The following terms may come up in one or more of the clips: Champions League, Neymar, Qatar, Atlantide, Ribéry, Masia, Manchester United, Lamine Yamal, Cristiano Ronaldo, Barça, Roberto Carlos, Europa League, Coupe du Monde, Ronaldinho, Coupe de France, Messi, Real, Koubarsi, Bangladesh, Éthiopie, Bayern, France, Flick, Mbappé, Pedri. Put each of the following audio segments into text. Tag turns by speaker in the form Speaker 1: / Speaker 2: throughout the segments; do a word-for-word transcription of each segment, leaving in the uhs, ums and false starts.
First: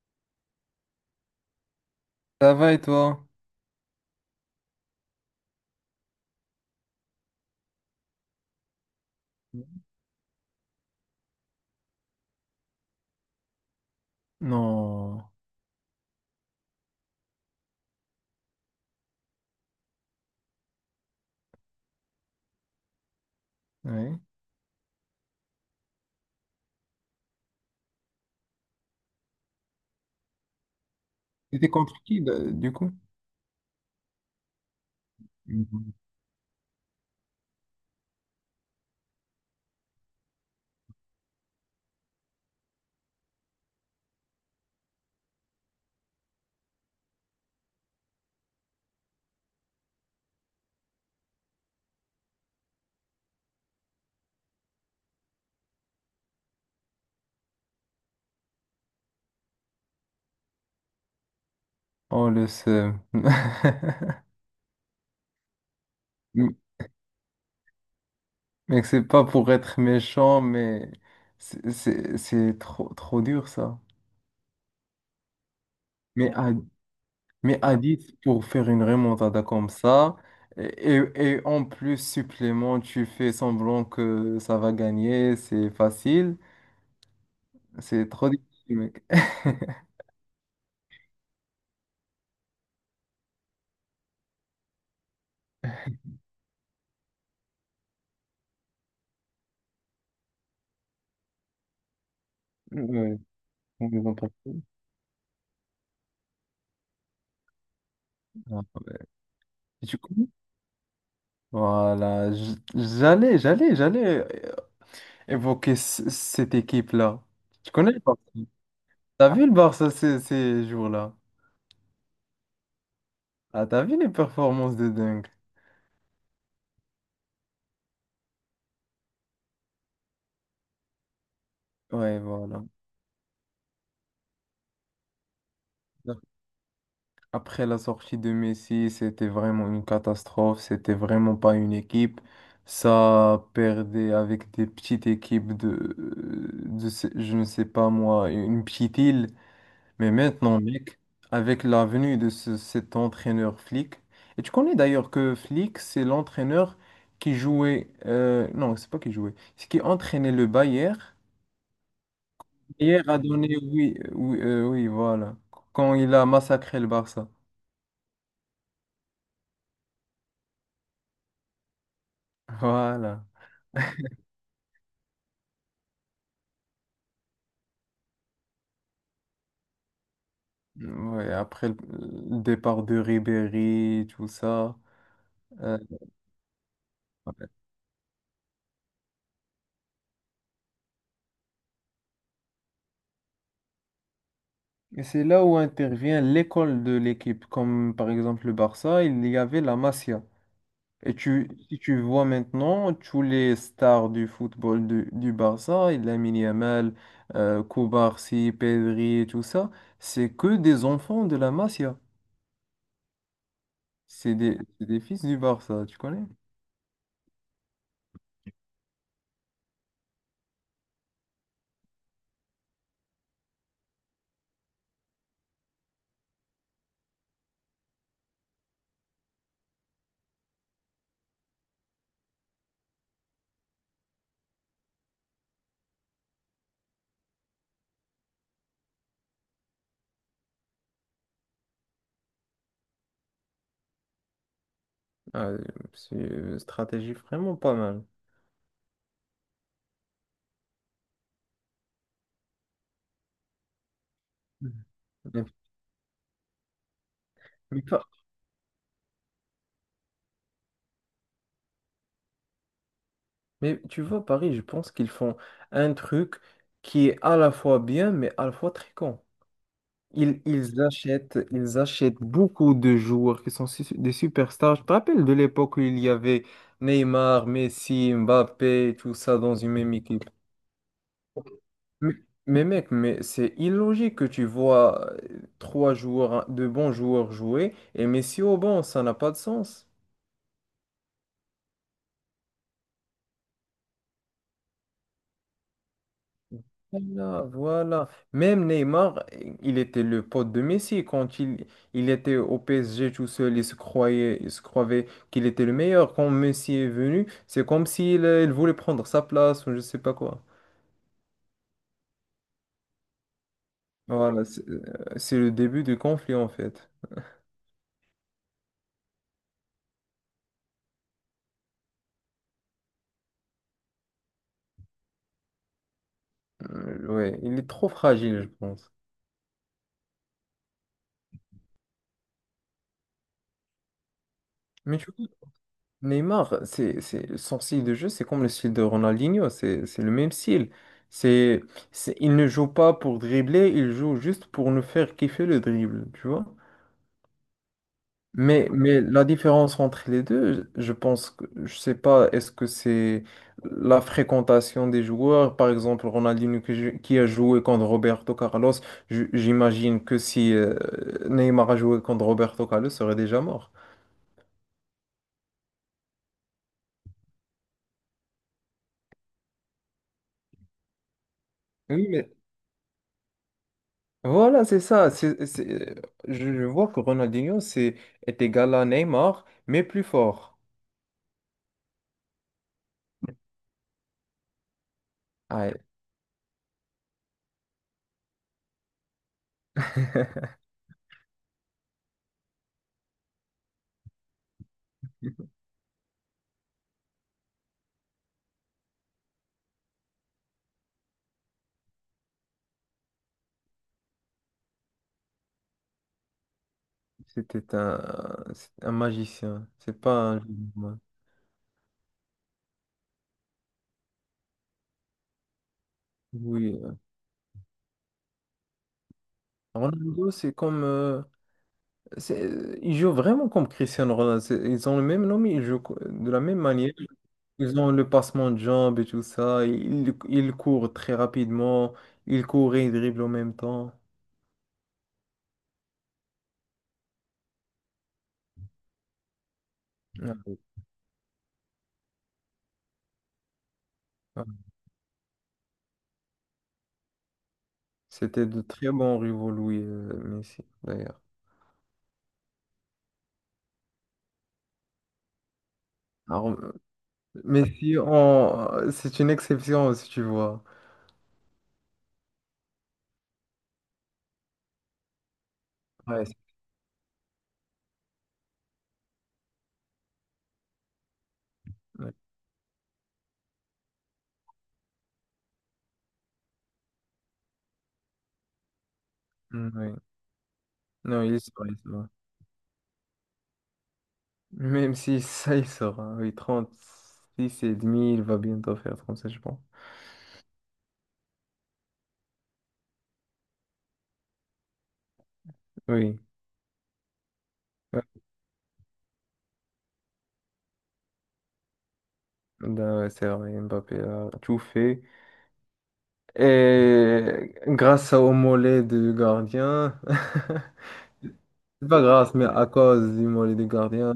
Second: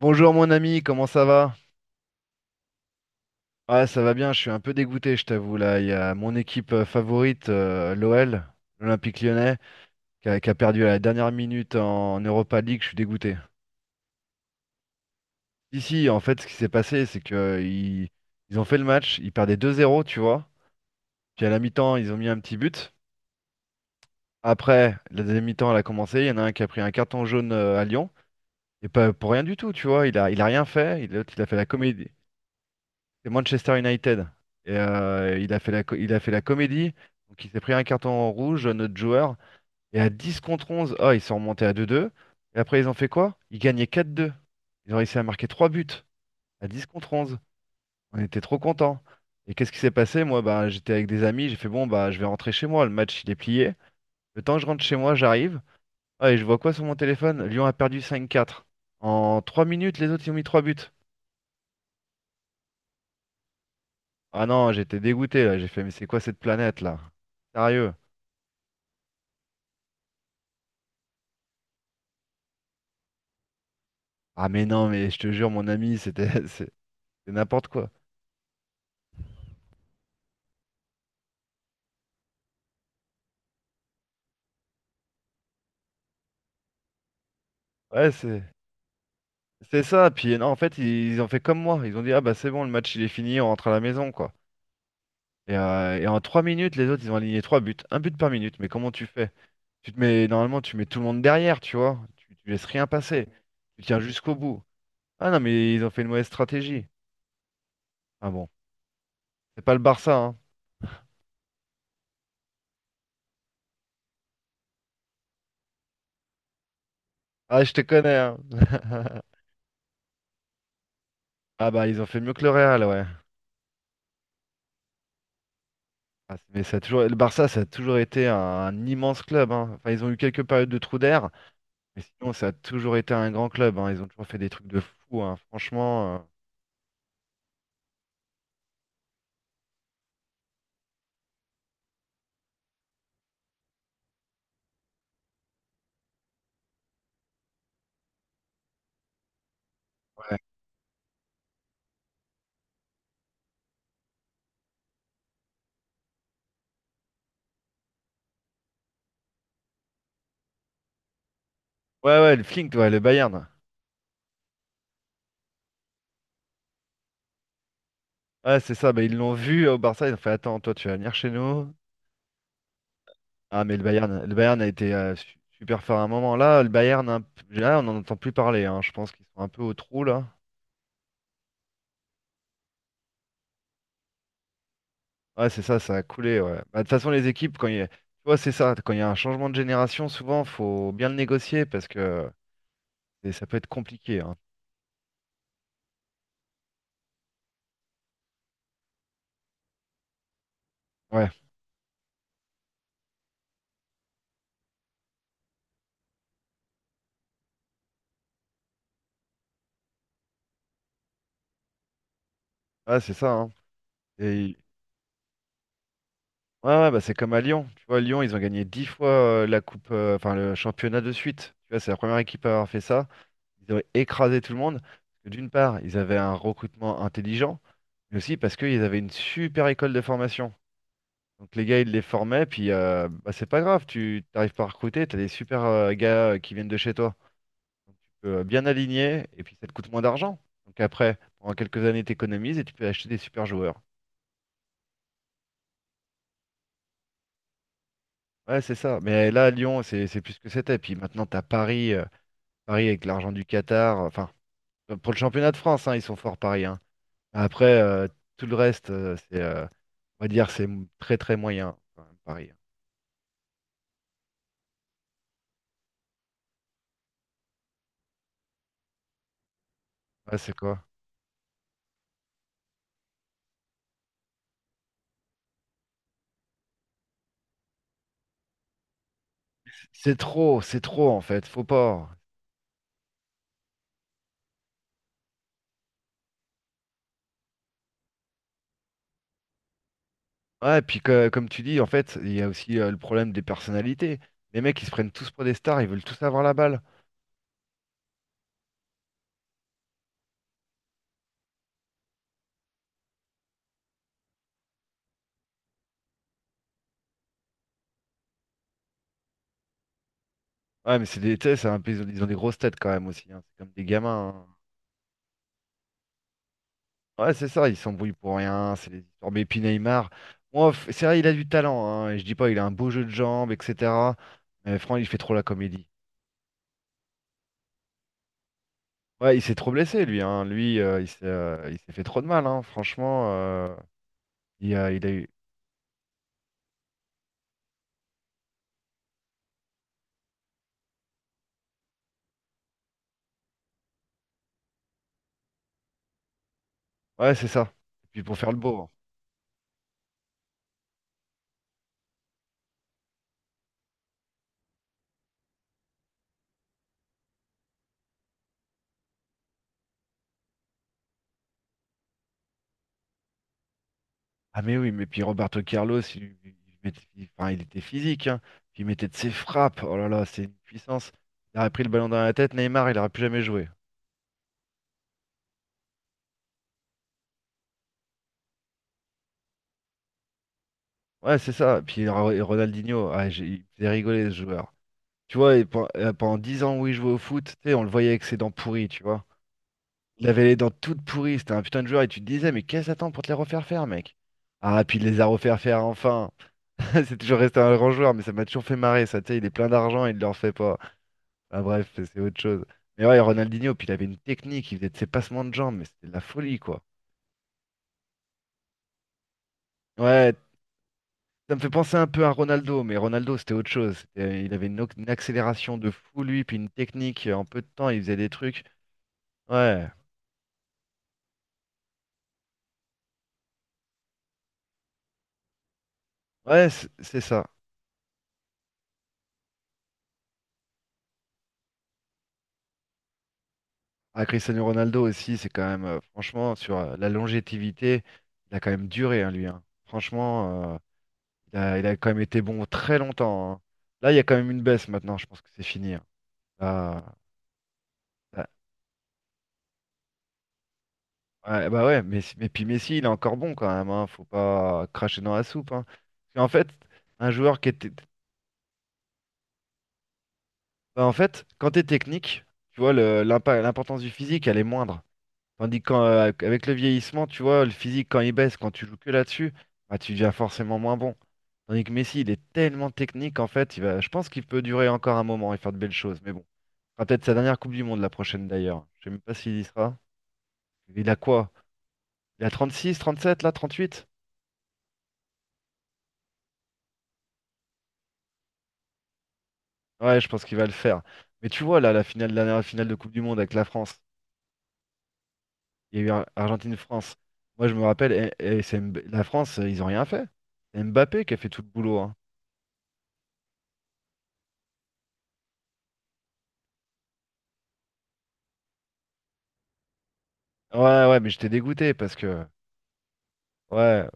Speaker 1: Bonjour mon ami, comment ça va?
Speaker 2: Ça va et toi?
Speaker 1: Ouais, ça va bien, je suis un peu dégoûté, je t'avoue. Là, il y a mon équipe euh, favorite, euh, l'O L, l'Olympique Lyonnais, qui a, qui a perdu à la dernière minute en Europa League, je suis dégoûté.
Speaker 2: Non.
Speaker 1: Si, si, en fait, ce qui s'est passé, c'est que euh, ils, ils ont fait le match, ils perdaient deux zéro, tu vois. Puis à la mi-temps, ils ont mis un petit but.
Speaker 2: Ouais.
Speaker 1: Après, la deuxième mi-temps, elle a commencé, il y en a un qui a pris un carton jaune euh, à Lyon, et pas pour rien du tout, tu vois. Il a, il a rien fait, et l'autre, il a fait la
Speaker 2: C'était contre
Speaker 1: comédie.
Speaker 2: qui là, du coup?
Speaker 1: C'est Manchester United. Et, euh, il a fait la,
Speaker 2: Mhm.
Speaker 1: co- il a fait la comédie. Donc il s'est pris un carton rouge, notre joueur. Et à dix contre onze ah, ils sont remontés à deux deux. Et après, ils ont fait quoi? Ils gagnaient quatre deux. Ils ont réussi à marquer trois buts à dix contre onze. On était trop contents. Et qu'est-ce qui s'est passé? Moi, bah, j'étais avec des amis. J'ai fait, bon, bah, je vais rentrer chez moi. Le match, il est plié. Le temps que je rentre chez moi, j'arrive. Ah, et je vois quoi sur mon téléphone? Lyon a perdu cinq quatre. En trois minutes, les autres, ils ont mis trois buts.
Speaker 2: Oh le seum.
Speaker 1: Ah non, j'étais dégoûté là. J'ai fait, mais c'est quoi cette
Speaker 2: M-
Speaker 1: planète là? Sérieux?
Speaker 2: Mec, c'est pas pour être méchant, mais c'est c'est- c'est trop, trop dur ça.
Speaker 1: Ah mais non, mais je te jure, mon ami, c'était
Speaker 2: Mais à,
Speaker 1: c'est c'est
Speaker 2: mais
Speaker 1: n'importe
Speaker 2: à
Speaker 1: quoi.
Speaker 2: dix pour faire une remontada comme ça, et, et- et en plus supplément, tu fais semblant que ça va gagner, c'est facile, c'est
Speaker 1: Ouais,
Speaker 2: trop
Speaker 1: c'est
Speaker 2: difficile, mec.
Speaker 1: c'est ça. Puis non, en fait, ils, ils ont fait comme moi. Ils ont dit, ah bah c'est bon, le match il est fini, on rentre à la maison, quoi. Et, euh, et en trois minutes, les autres, ils ont aligné trois buts. Un but par minute, mais comment tu fais? Tu te mets, normalement, tu mets tout le monde derrière, tu vois. Tu, tu laisses rien
Speaker 2: Ouais,
Speaker 1: passer. Tu
Speaker 2: on
Speaker 1: tiens
Speaker 2: est dans
Speaker 1: jusqu'au bout. Ah non, mais ils ont fait une mauvaise stratégie. Ah bon,
Speaker 2: Ah, ouais.
Speaker 1: c'est pas le
Speaker 2: Et tu
Speaker 1: Barça, hein.
Speaker 2: voilà, j- j'allais, j'allais, j'allais euh, évoquer c- cette équipe-là.
Speaker 1: Ah,
Speaker 2: Tu
Speaker 1: je te
Speaker 2: connais le
Speaker 1: connais,
Speaker 2: Barça?
Speaker 1: hein.
Speaker 2: T'as vu le Barça ces, ces jours-là?
Speaker 1: Ah bah ils ont fait mieux que le Real, ouais.
Speaker 2: Ah, t'as vu les performances de dingue?
Speaker 1: Ah, c'est- mais ça a toujours... Le Barça, ça a toujours été un, un immense club. Hein. Enfin, ils ont eu quelques périodes de trous d'air, mais
Speaker 2: Ouais,
Speaker 1: sinon, ça a
Speaker 2: voilà.
Speaker 1: toujours été un grand club. Hein. Ils ont toujours fait des trucs de fou. Hein. Franchement, euh,
Speaker 2: Après la sortie de Messi, c'était vraiment une catastrophe. C'était vraiment pas une équipe. Ça perdait avec des petites équipes de, euh, de ce- je ne sais pas moi, une petite île. Mais
Speaker 1: ouais.
Speaker 2: maintenant, mec, avec la venue de ce- cet entraîneur Flick, et tu connais d'ailleurs que Flick, c'est l'entraîneur qui jouait, euh, non, c'est pas qui jouait, c'est qui entraînait le Bayern.
Speaker 1: Ouais, ouais, le Flink, ouais, le
Speaker 2: Hier a
Speaker 1: Bayern.
Speaker 2: donné, oui, oui, euh, oui, voilà, quand il a massacré le Barça.
Speaker 1: Ouais, c'est ça. Bah, ils l'ont vu au Barça. Ils ont fait, attends, toi, tu vas venir chez nous.
Speaker 2: Voilà.
Speaker 1: Ah, mais le Bayern, le Bayern a été euh, su- super fort à un moment. Là, le Bayern, un p- là, on n'en entend plus parler. Hein. Je pense qu'ils sont un peu au trou, là.
Speaker 2: Ouais, après le le départ de Ribéry, tout ça.
Speaker 1: Ouais, c'est
Speaker 2: euh,
Speaker 1: ça, ça a coulé. Ouais. Bah, de toute façon, les
Speaker 2: ouais.
Speaker 1: équipes, quand il y a... Tu vois, c'est ça. Quand il y a un changement de génération, souvent, faut bien le négocier parce que. Et ça peut être compliqué, hein.
Speaker 2: Et c'est là où intervient l'école de l'équipe. Comme par exemple le Barça, il y avait la Masia. Et
Speaker 1: Ouais,
Speaker 2: tu, si tu vois maintenant, tous les stars du football du, du Barça, Lamine Yamal, euh, Koubarsi, Pedri, et tout ça, c'est que des enfants de la Masia.
Speaker 1: ah, c'est ça, hein.
Speaker 2: C'est
Speaker 1: Et... il-
Speaker 2: des, c'est des fils du Barça, tu connais?
Speaker 1: Ouais, ouais, bah, c'est comme à Lyon. Tu vois, Lyon, ils ont gagné dix fois euh, la coupe, euh, enfin le championnat de suite. Tu vois, c'est la première équipe à avoir fait ça. Ils ont écrasé tout le monde. Parce que d'une part, ils avaient un recrutement intelligent, mais aussi parce qu'ils avaient une super école de formation. Donc les gars, ils les formaient, puis euh, bah, c'est pas grave, tu t'arrives pas à recruter, t'as des super euh, gars euh, qui viennent de chez toi. Donc tu peux euh, bien aligner, et puis ça te coûte moins d'argent. Donc après, pendant quelques années, t'économises et tu peux acheter des super joueurs.
Speaker 2: Ah, c'est une stratégie vraiment pas mal.
Speaker 1: Ouais, c'est ça. Mais là, Lyon, c'est c'est plus ce que c'était. Puis maintenant, t'as Paris, euh, Paris avec l'argent du Qatar. Enfin,
Speaker 2: Mhm.
Speaker 1: euh, pour le
Speaker 2: Mais,
Speaker 1: championnat de France, hein, ils sont forts Paris. Hein. Après,
Speaker 2: mais pas-
Speaker 1: euh, tout le reste, euh, c'est, euh, on va dire, c'est m- très très moyen quand même, Paris. Hein.
Speaker 2: Mais tu vois, Paris, je pense qu'ils font un truc qui est à la fois bien, mais à la fois très con.
Speaker 1: Ouais,
Speaker 2: Ils,
Speaker 1: c'est
Speaker 2: ils
Speaker 1: quoi?
Speaker 2: achètent, ils achètent beaucoup de joueurs qui sont su- des superstars. Je te rappelle de l'époque où il y avait Neymar, Messi, Mbappé, tout ça dans une même
Speaker 1: C'est
Speaker 2: équipe.
Speaker 1: trop, c'est trop en fait. Faut pas.
Speaker 2: Mais, mais mec, mais c'est illogique que tu vois euh, trois joueurs, de bons joueurs jouer et Messi au banc, ça n'a pas de sens.
Speaker 1: Ouais, puis que- comme tu dis, en fait, il y a aussi euh, le problème des personnalités. Les mecs, ils se prennent tous pour des stars, ils veulent tous avoir la balle.
Speaker 2: Voilà, voilà. Même Neymar, il était le pote de Messi quand il, il était au P S G tout seul, il se croyait, il se croyait qu'il était le meilleur. Quand Messi est venu, c'est comme s'il euh, il voulait prendre sa place ou je sais pas quoi.
Speaker 1: Ouais, mais c'est des, tu sais, c'est un peu- ils ont ils ont des grosses têtes quand même aussi. Hein. C'est comme des
Speaker 2: Voilà,
Speaker 1: gamins. Hein.
Speaker 2: c'est euh, c'est le début du conflit en fait.
Speaker 1: Ouais, c'est ça, il s'embrouille pour rien, c'est les histoires. Mais puis Neymar, moi, f- c'est vrai, il a du talent, hein, et je dis pas, il a un beau jeu de jambes, et cetera. Mais franchement, il fait trop la comédie.
Speaker 2: Euh, ouais, il est trop fragile, je pense.
Speaker 1: Ouais, il s'est trop blessé, lui, hein. Lui, euh, il s'est euh, il s'est fait trop de mal, hein. Franchement, euh, il a,
Speaker 2: Mais
Speaker 1: il
Speaker 2: tu
Speaker 1: a eu.
Speaker 2: Neymar, c'est, c'est, son style de jeu, c'est comme le style de Ronaldinho, c'est, c'est le même style. C'est, c'est- il ne joue pas pour dribbler, il joue juste pour nous faire kiffer le dribble, tu vois.
Speaker 1: Ouais, c'est ça. Et puis pour faire le
Speaker 2: Mais,
Speaker 1: beau. Hein.
Speaker 2: mais la différence entre les deux, je pense que, je sais pas, est-ce que c'est la fréquentation des joueurs, par exemple Ronaldinho que j'ai- qui a joué contre Roberto Carlos, j- j'imagine que si euh, Neymar a joué contre Roberto Carlos, il serait déjà mort.
Speaker 1: Ah, mais oui, mais puis Roberto Carlos, il, il il mettait- il- enfin, il était physique, hein. Puis il mettait de ses frappes. Oh là là, c'est une puissance. Il aurait pris le
Speaker 2: Oui,
Speaker 1: ballon dans
Speaker 2: mais
Speaker 1: la tête, Neymar, il aurait plus jamais joué.
Speaker 2: voilà, c'est ça. C'est, c'est- Je je vois que Ronaldinho c'est, est égal à Neymar, mais plus fort.
Speaker 1: Ouais, c'est ça. Puis Ro- Ronaldinho, ah, j'ai- il faisait rigoler ce joueur. Tu vois, et
Speaker 2: Ah,
Speaker 1: pen- euh, pendant dix ans où il jouait au foot, tu sais, on le voyait avec ses dents pourries, tu vois. Il avait les dents toutes pourries, c'était un putain de joueur, et tu te disais, mais qu'est-ce que t'attends pour te les refaire faire, mec? Ah, puis il les a refaire faire enfin. C'est toujours resté un grand joueur, mais ça m'a toujours fait marrer, ça, tu sais, il est plein d'argent, il ne le refait pas. Ah, bref, c'est autre chose. Mais ouais, Ronaldinho, puis il avait une technique, il faisait de ses passements de jambes, mais c'était de la folie, quoi.
Speaker 2: C'était un, c'est un magicien. C'est pas
Speaker 1: Ouais,
Speaker 2: un joueur.
Speaker 1: ça me fait penser un peu à Ronaldo, mais Ronaldo, c'était autre chose. C'était- Il avait une, o- une accélération de fou, lui, puis une
Speaker 2: Oui.
Speaker 1: technique, euh, en peu de temps, il faisait des trucs. Ouais.
Speaker 2: Ronaldo, c'est comme euh, c'est- il joue vraiment comme Cristiano Ronaldo. C'est- Ils ont le même nom, mais ils jouent co- de la même
Speaker 1: Ouais, c-
Speaker 2: manière.
Speaker 1: c'est ça.
Speaker 2: Ils ont le passement de jambes et tout ça. Ils, ils courent très rapidement. Ils courent et ils dribblent en même temps.
Speaker 1: Ah, Cristiano Ronaldo aussi, c'est quand même, euh, franchement, sur euh, la longévité, il a quand même duré, hein, lui. Hein.
Speaker 2: Ouais.
Speaker 1: Franchement, euh, il a, il a quand même été bon très longtemps. Hein. Là, il y a quand
Speaker 2: Ouais.
Speaker 1: même une baisse maintenant, je pense que c'est fini. Hein. Là, là-
Speaker 2: C'était de très bons rivaux, Louis euh, Messi, d'ailleurs.
Speaker 1: ouais, bah ouais, mais, mais puis Messi, il est encore bon quand même, hein. Faut pas cracher dans la soupe. Hein. Parce qu'en
Speaker 2: Alors,
Speaker 1: fait, un joueur
Speaker 2: mais
Speaker 1: qui était.
Speaker 2: si on... C'est une exception, si tu vois.
Speaker 1: Bah, en fait, quand t'es technique, tu vois, le- l'impa- l'importance du physique, elle est moindre. Tandis
Speaker 2: Ouais, c'est-
Speaker 1: qu'avec le vieillissement, tu vois, le physique, quand il baisse, quand tu joues que là-dessus, bah, tu deviens forcément moins bon. Tandis que
Speaker 2: ouais.
Speaker 1: Messi, il est tellement technique, en fait, il va, je pense qu'il peut durer encore un moment et faire de belles choses. Mais bon, ce sera peut-être sa dernière Coupe du Monde, la prochaine d'ailleurs. Je sais même pas s'il y
Speaker 2: Mm, oui.
Speaker 1: sera. Il a
Speaker 2: Non, il
Speaker 1: quoi?
Speaker 2: sort, il sort.
Speaker 1: Il a trente-six, trente-sept, là, trente-huit?
Speaker 2: Même si ça, il sort, hein. Oui, six et demi, il va bientôt faire trente-sept, je pense.
Speaker 1: Ouais, je pense qu'il va le faire. Mais tu vois, là, la finale, la dernière finale de Coupe du Monde avec la France, il y a eu
Speaker 2: Oui.
Speaker 1: Ar- Argentine-France. Moi, je me
Speaker 2: Ouais.
Speaker 1: rappelle, et, et c'est Mb- la France, ils ont rien fait. C'est Mbappé qui a fait tout le boulot, hein.
Speaker 2: Ben ouais, c'est vrai, Mbappé a tout fait. Et grâce au mollet du gardien,
Speaker 1: Ouais, ouais, mais j'étais
Speaker 2: c'est
Speaker 1: dégoûté
Speaker 2: pas
Speaker 1: parce
Speaker 2: grâce,
Speaker 1: que.
Speaker 2: mais à cause du mollet du
Speaker 1: Ouais,
Speaker 2: gardien,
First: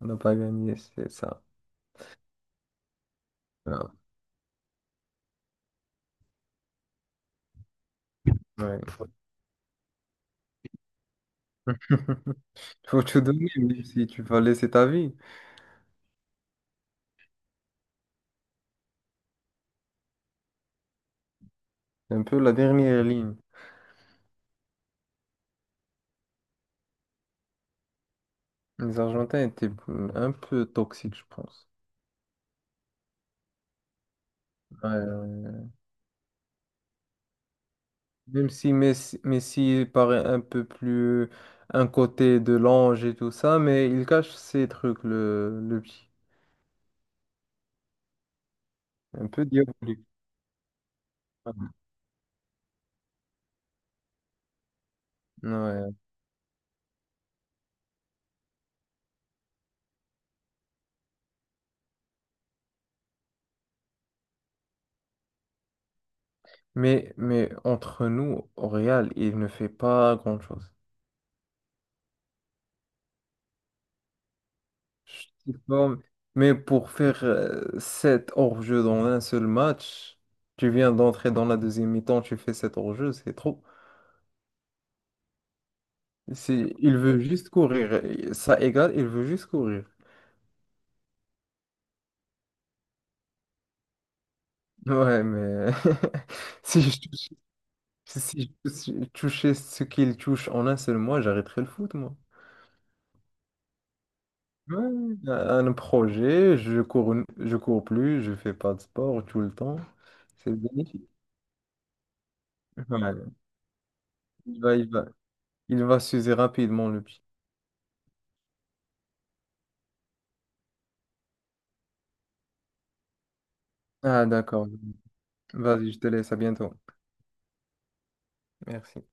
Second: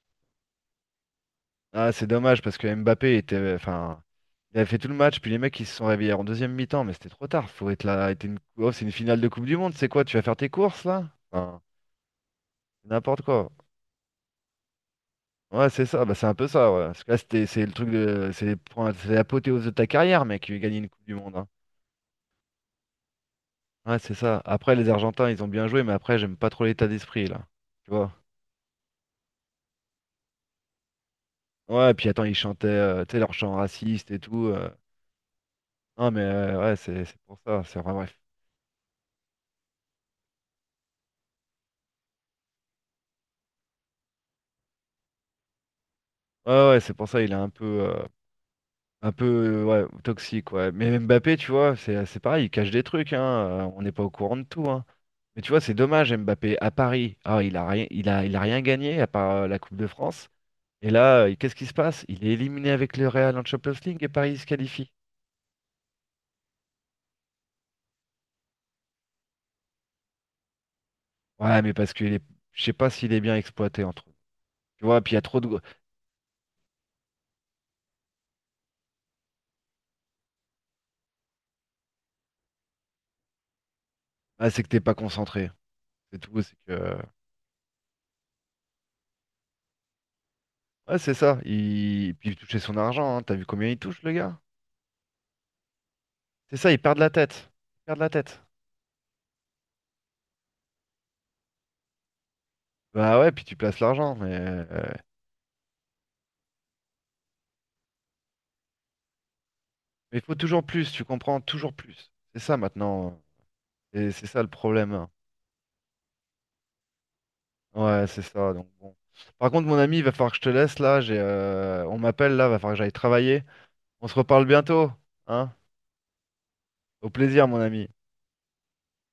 Speaker 2: on n'a pas gagné, c'est ça.
Speaker 1: ah, c'est dommage parce que Mbappé était.
Speaker 2: Ah,
Speaker 1: Enfin, il a fait tout le match, puis les mecs ils se sont réveillés en deuxième mi-temps, mais c'était trop tard. Faut être là. être une- oh,
Speaker 2: ouais.
Speaker 1: c'est une finale de Coupe du Monde, c'est quoi? Tu vas faire tes courses là? Enfin,
Speaker 2: Faut tout
Speaker 1: n'importe
Speaker 2: donner,
Speaker 1: quoi.
Speaker 2: même si tu vas laisser ta vie.
Speaker 1: Ouais, c'est ça, bah, c'est un peu ça, ouais. Parce que là, c'était, c'est le truc de. C'est les points, c'est l'apothéose de ta carrière, mec, qui gagné une Coupe du Monde. Hein.
Speaker 2: C'est un peu la dernière ligne.
Speaker 1: Ouais, c'est ça. Après, les Argentins, ils ont bien joué, mais après, j'aime pas trop l'état d'esprit là. Tu vois?
Speaker 2: Les Argentins étaient un peu toxiques, je pense.
Speaker 1: Ouais, et puis attends, ils chantaient, euh, tu sais, leur chant raciste et tout. euh.
Speaker 2: Ouais, ouais.
Speaker 1: Non, mais euh, ouais, c'est c'est pour ça, c'est vrai, bref.
Speaker 2: Même si Messi, Messi paraît un peu plus un côté de l'ange et tout ça, mais il cache ses trucs, le, le petit.
Speaker 1: Ouais, ouais, c'est pour ça, il est un peu, euh, un peu
Speaker 2: Un peu
Speaker 1: euh, ouais,
Speaker 2: diabolique.
Speaker 1: toxique, ouais. Mais Mbappé, tu
Speaker 2: Ouais.
Speaker 1: vois, c'est c'est pareil, il cache des trucs, hein. Euh, on n'est pas au courant de tout, hein. Mais tu vois, c'est
Speaker 2: Ouais.
Speaker 1: dommage, Mbappé, à Paris, ah, il a rien, il a, il a rien gagné à part euh, la Coupe de France. Et là, euh, qu'est-ce qui se passe? Il est éliminé avec le Real en Champions League et Paris se qualifie.
Speaker 2: Mais, mais entre nous, au Real, il ne fait pas grand-chose.
Speaker 1: Ouais, mais parce que est, je sais pas s'il est bien exploité entre eux. Tu vois, puis il y a trop
Speaker 2: Je sais
Speaker 1: de.
Speaker 2: pas, bon. Mais pour faire euh, sept hors-jeu dans un seul match, tu viens d'entrer dans la deuxième mi-temps, tu fais sept hors-jeu, c'est trop.
Speaker 1: Ah, c'est que t'es pas concentré. C'est tout. C'est
Speaker 2: C'est, il
Speaker 1: que.
Speaker 2: veut juste courir. Ça égale, il veut juste courir.
Speaker 1: Ouais, c'est ça. Il... Puis il touchait son argent, hein. T'as vu combien il touche, le gars?
Speaker 2: Ouais, mais
Speaker 1: C'est ça, ils
Speaker 2: si
Speaker 1: perdent
Speaker 2: je
Speaker 1: la
Speaker 2: touche-
Speaker 1: tête. Ils perdent la tête.
Speaker 2: si je touche- touchais ce qu'il touche en un seul mois, j'arrêterais le foot, moi.
Speaker 1: Bah ouais, puis tu places l'argent, mais
Speaker 2: Ouais,
Speaker 1: euh,
Speaker 2: un un projet, je cours, une- je cours plus, je fais pas de sport tout le temps.
Speaker 1: mais il faut
Speaker 2: C'est
Speaker 1: toujours plus, tu
Speaker 2: bénéfique.
Speaker 1: comprends, toujours plus. C'est ça maintenant.
Speaker 2: Ouais.
Speaker 1: Et c'est ça le
Speaker 2: Il va, il va,
Speaker 1: problème.
Speaker 2: il va s'user rapidement, le pied.
Speaker 1: Ouais, c'est ça. Donc bon. Par contre, mon ami, il va falloir que je te laisse là. J'ai, euh, on m'appelle là, va falloir que j'aille travailler. On se
Speaker 2: Ah,
Speaker 1: reparle
Speaker 2: d'accord.
Speaker 1: bientôt, hein?
Speaker 2: Vas-y, je te laisse. À bientôt.
Speaker 1: Au plaisir, mon ami.
Speaker 2: Merci.